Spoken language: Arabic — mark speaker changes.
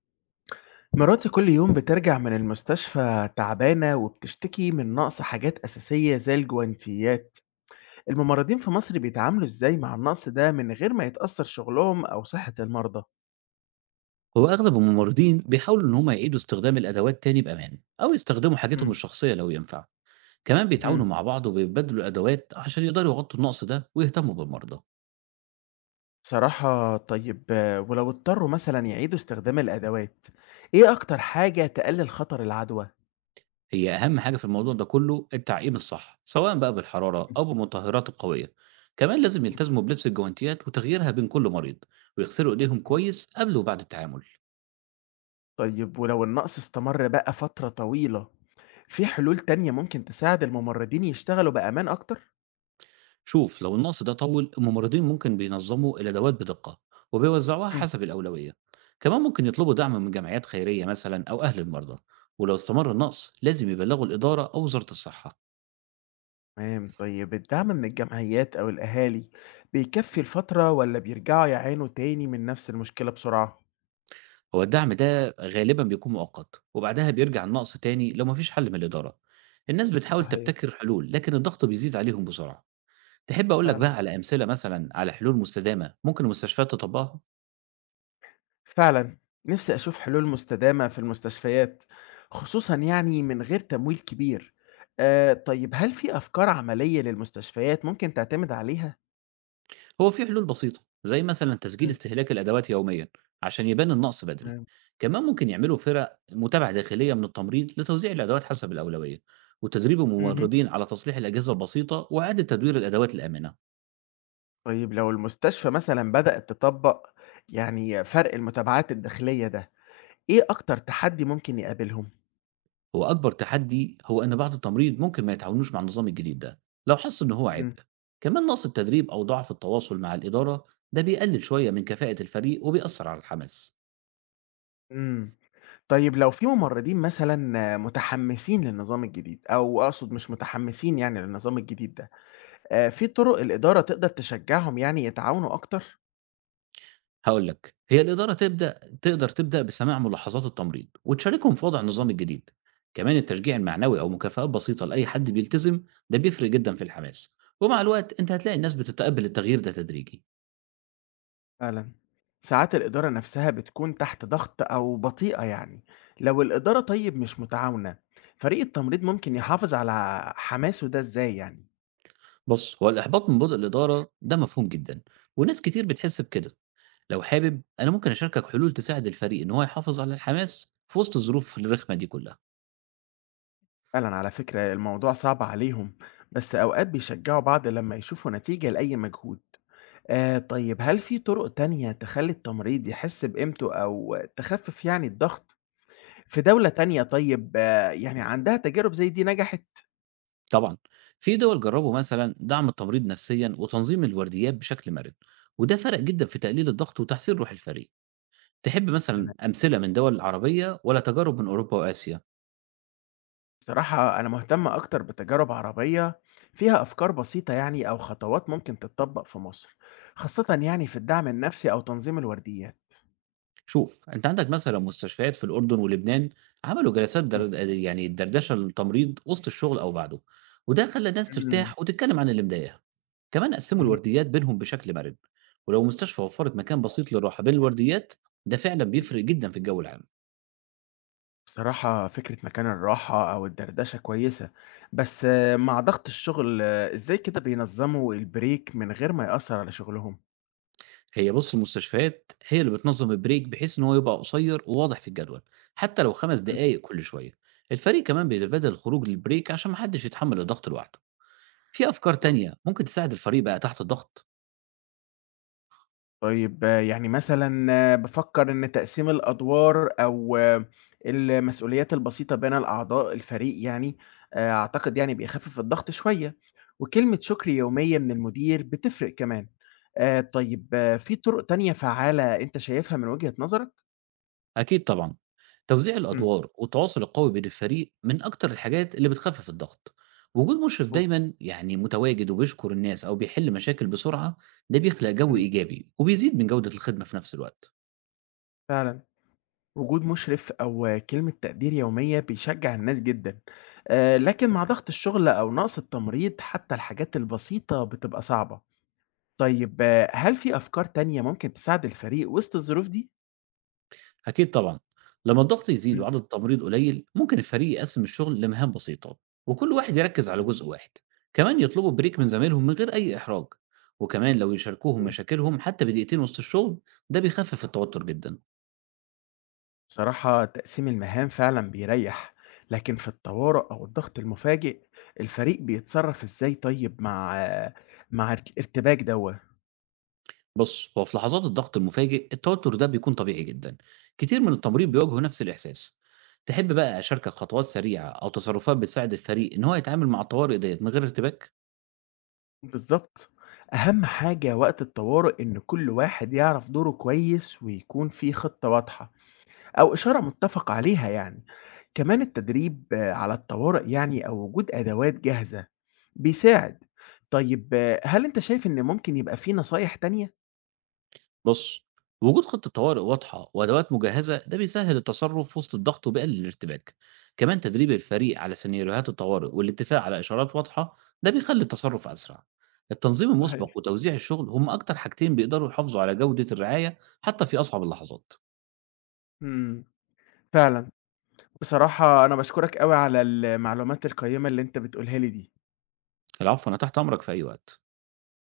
Speaker 1: مراتي كل يوم بترجع من المستشفى تعبانة وبتشتكي من نقص حاجات أساسية زي الجوانتيات. الممرضين في مصر بيتعاملوا إزاي مع النقص ده من غير ما يتأثر شغلهم أو صحة المرضى؟
Speaker 2: هو أغلب الممرضين بيحاولوا إن هم يعيدوا استخدام الأدوات تاني بأمان أو يستخدموا حاجتهم
Speaker 1: مم.
Speaker 2: الشخصية لو ينفع. كمان بيتعاونوا
Speaker 1: مم.
Speaker 2: مع بعض وبيبدلوا الأدوات عشان يقدروا يغطوا النقص ده ويهتموا بالمرضى.
Speaker 1: صراحة طيب، ولو اضطروا مثلا يعيدوا استخدام الأدوات، إيه أكتر حاجة تقلل خطر العدوى؟
Speaker 2: هي أهم حاجة في الموضوع ده كله التعقيم الصح، سواء بقى بالحرارة أو بالمطهرات القوية. كمان لازم يلتزموا بلبس الجوانتيات وتغييرها بين كل مريض، ويغسلوا إيديهم
Speaker 1: مم.
Speaker 2: كويس قبل وبعد التعامل.
Speaker 1: طيب ولو النقص استمر بقى فترة طويلة، في حلول تانية ممكن تساعد الممرضين يشتغلوا بأمان أكتر؟
Speaker 2: شوف، لو النقص ده طول، الممرضين ممكن بينظموا الادوات بدقه وبيوزعوها
Speaker 1: مم.
Speaker 2: حسب الاولويه. كمان ممكن يطلبوا دعم من جمعيات خيريه مثلا او اهل المرضى، ولو استمر النقص لازم يبلغوا الاداره او وزاره الصحه.
Speaker 1: تمام. طيب الدعم من الجمعيات أو الأهالي بيكفي الفترة ولا بيرجعوا يعانوا تاني من نفس المشكلة بسرعة؟
Speaker 2: هو الدعم ده غالبا بيكون مؤقت، وبعدها بيرجع النقص تاني لو مفيش حل من الاداره. الناس بتحاول
Speaker 1: صحيح.
Speaker 2: تبتكر حلول، لكن الضغط بيزيد عليهم بسرعه. تحب اقول لك بقى
Speaker 1: فعلا،
Speaker 2: على امثله مثلا على حلول مستدامه ممكن المستشفيات تطبقها؟
Speaker 1: فعلا. نفسي أشوف حلول مستدامة في المستشفيات، خصوصا يعني من غير تمويل كبير. طيب، هل في أفكار عملية للمستشفيات ممكن تعتمد عليها؟
Speaker 2: هو في حلول بسيطة، زي مثلا تسجيل
Speaker 1: مم.
Speaker 2: استهلاك الأدوات يوميا عشان يبان النقص بدري.
Speaker 1: تمام.
Speaker 2: كمان ممكن يعملوا فرق متابعة داخلية من التمريض لتوزيع الأدوات حسب الأولوية، وتدريب
Speaker 1: مهم.
Speaker 2: الممرضين على تصليح الأجهزة البسيطة وإعادة تدوير الأدوات الآمنة.
Speaker 1: طيب لو المستشفى مثلا بدأت تطبق يعني فرق المتابعات الداخلية ده، إيه أكتر تحدي ممكن يقابلهم؟
Speaker 2: هو أكبر تحدي هو إن بعض التمريض ممكن ما يتعاونوش مع النظام الجديد ده لو حس إن هو عبء. كمان نقص التدريب أو ضعف التواصل مع الإدارة، ده بيقلل شوية من كفاءة الفريق وبيأثر على الحماس.
Speaker 1: إمم. طيب لو في ممرّضين مثلًا متحمّسين للنظام الجديد، أو أقصد مش متحمّسين يعني للنظام الجديد ده، في طُرق الإدارة تقدر تشجّعهم يعني يتعاونوا أكتر؟
Speaker 2: هاقول لك، هي الإدارة تبدأ تقدر تبدأ بسماع ملاحظات التمريض، وتشاركهم في وضع النظام الجديد، كمان التشجيع المعنوي أو مكافآت بسيطة لأي حد بيلتزم. ده بيفرق جدًا في الحماس، ومع الوقت أنت هتلاقي الناس بتتقبل التغيير ده تدريجي.
Speaker 1: فعلًا. ساعات الإدارة نَفْسها بتكون تحت ضغط أو بطيئة يعني، لو الإدارة طيب مش متعاونة، فريق التمريض ممكن يحافظ على حماسه ده إزاي يعني؟
Speaker 2: بُص، هو الإحباط من بُطء الإدارة ده مفهوم جدًا، وناس كتير بتحس بكده. لو حابب أنا ممكن أشاركك حلول تساعد الفريق إن هو يحافظ على الحماس في وسط الظروف الرخمة دي كلها.
Speaker 1: فعلًا، على فكرة الموضوع صعب عليهم، بس أوقات بيشجّعوا بعض لمّا يشوفوا نتيجة لأي مجهود. طيب، هل في طُرق تانية تخلّي التمريض يحس بقيمته أو تخفِّف يعني الضغط في دولة تانية، طيب يعني عندها تجارب زي دي نجحت؟
Speaker 2: طبعا، في دول جربوا مثلا دعم التمريض نفسيا وتنظيم الورديات بشكل مرن، وده فرق جدا في تقليل الضغط وتحسين روح الفريق. تحب مثلا
Speaker 1: أنا
Speaker 2: امثله من دول عربيه ولا تجارب من اوروبا واسيا؟
Speaker 1: بصراحة أنا مهتم أكتر بتجارب عربية فيها أفكار بسيطة يعني أو خطوات ممكن تتطبّق في مصر، خاصةً يعني في الدعم النفسي أو تنظيم الورديات.
Speaker 2: شوف، انت عندك مثلا مستشفيات في الاردن ولبنان عملوا جلسات
Speaker 1: إمم.
Speaker 2: در... يعني دردشه للتمريض وسط الشغل او بعده، وده خلى الناس
Speaker 1: إمم.
Speaker 2: ترتاح وتتكلم عن اللي مضايقها. كمان قسموا
Speaker 1: اهم.
Speaker 2: الورديات بينهم بشكل مرن، ولو مستشفى وفرت مكان بسيط للراحه بين الورديات، ده فعلا بيفرق جدا في الجو العام.
Speaker 1: بصراحة فكرة مكان الراحة أو الدردشة كويسة، بس مع ضغط الشغل، إزاي كده بينظّموا الbreak من غير ما يأثّر على شغلهم؟
Speaker 2: هي بُص، المستشفيات هي اللي بتنظم البريك بحيث إن هو يبقى قصير وواضح في الجدول، حتى لو 5
Speaker 1: إمم.
Speaker 2: دقايق كل شوية. الفريق كمان بيتبادل الخروج للبريك عشان ما حدش يتحمل الضغط لوحده. في أفكار
Speaker 1: مضبوط.
Speaker 2: تانية ممكن تساعد الفريق بقى تحت الضغط؟
Speaker 1: طيب يعني مثلًا بافكّر إن تقسيم الأدوار أو المسؤوليات البسيطة بين الأعضاء الفريق يعني، أعتقد يعني بيخفِّف الضغط شوية، وكلمة شكر يومية من المدير بتفرق كمان. طيب، في طُرق تانية فعّالة أنت شايفها من وجهة نظرك؟
Speaker 2: أكيد طبعًا، توزيع
Speaker 1: إمم.
Speaker 2: الأدوار والتواصل القوي بين الفريق من أكتر الحاجات اللي بتخفف الضغط. وجود مشرف
Speaker 1: مضبوط.
Speaker 2: دايمًا يعني متواجد وبيشكر الناس أو بيحل مشاكل بسرعة، ده بيخلق جو
Speaker 1: إمم.
Speaker 2: إيجابي وبيزيد من جودة الخدمة في نفس الوقت.
Speaker 1: فعلًا. وجود مشرف أو كلمة تقدير يومية بيشجّع الناس جدًا، لكن مع ضغط الشغل أو نقص التمريض حتى الحاجات البسيطة بتبقى صعبة. طيب، هل في أفكار تانية ممكن تساعد الفريق وسط الظروف دي؟
Speaker 2: أكيد طبعًا، لمّا الضغط يزيد
Speaker 1: مم.
Speaker 2: وعدد التمريض قليل، ممكن الفريق يقسّم الشغل لمهام بسيطة وكل واحد يركّز على جزء واحد، كمان يطلبوا بريك من زمايلهم من غير أي إحراج، وكمان لو يشاركوهم
Speaker 1: صحيح.
Speaker 2: مشاكلهم حتى بدقيقتين وسط الشغل، ده بيخفف التوتر جدًا.
Speaker 1: صراحة تقسيم المهام فعلا بيريح، لكن في الطوارئ أو الضغط المفاجئ الفريق بيتصرف إزاي، طيب مع الارتباك دوت.
Speaker 2: بُص، هو في لحظات الضغط المفاجئ التوتر ده بيكون طبيعي جدًا، كتير من التمريض
Speaker 1: مم.
Speaker 2: بيواجهوا نفس الإحساس. تحب بقى أشاركك خطوات سريعة أو تصرفات بتساعد الفريق إن هو يتعامل مع الطوارئ ديّة من غير ارتباك؟
Speaker 1: بالظبط، أهم حاجة وقت الطوارئ إن كل واحد يعرف دوره كويس ويكون في خطة واضحة أو إشارة متّفق عليها يعني. كمان التدريب، على الطوارئ يعني أو وجود أدوات جاهزة بيساعد. طيب، هل أنت شايف إن ممكن يبقى في نصايح تانية؟
Speaker 2: بُص، وجود خطة طوارئ واضحة وأدوات مجهزة ده بيسهّل التصرُّف في وسط الضغط وبيقلل الارتباك، كمان تدريب الفريق على سيناريوهات الطوارئ والاتفاق على إشارات واضحة ده بيخلّي التصرُّف أسرع. التنظيم المُسبق
Speaker 1: صحيح.
Speaker 2: وتوزيع الشغل هم أكتر حاجتين بيقدروا يحافظوا على جودة الرعاية حتى في أصعب اللحظات.
Speaker 1: إمم. فعلًا. بصراحة أنا باشكرك أوي على المعلومات القيّمة اللي أنت بتقولها لي دي.
Speaker 2: العفو، أنا تحت أمرك في أي وقت.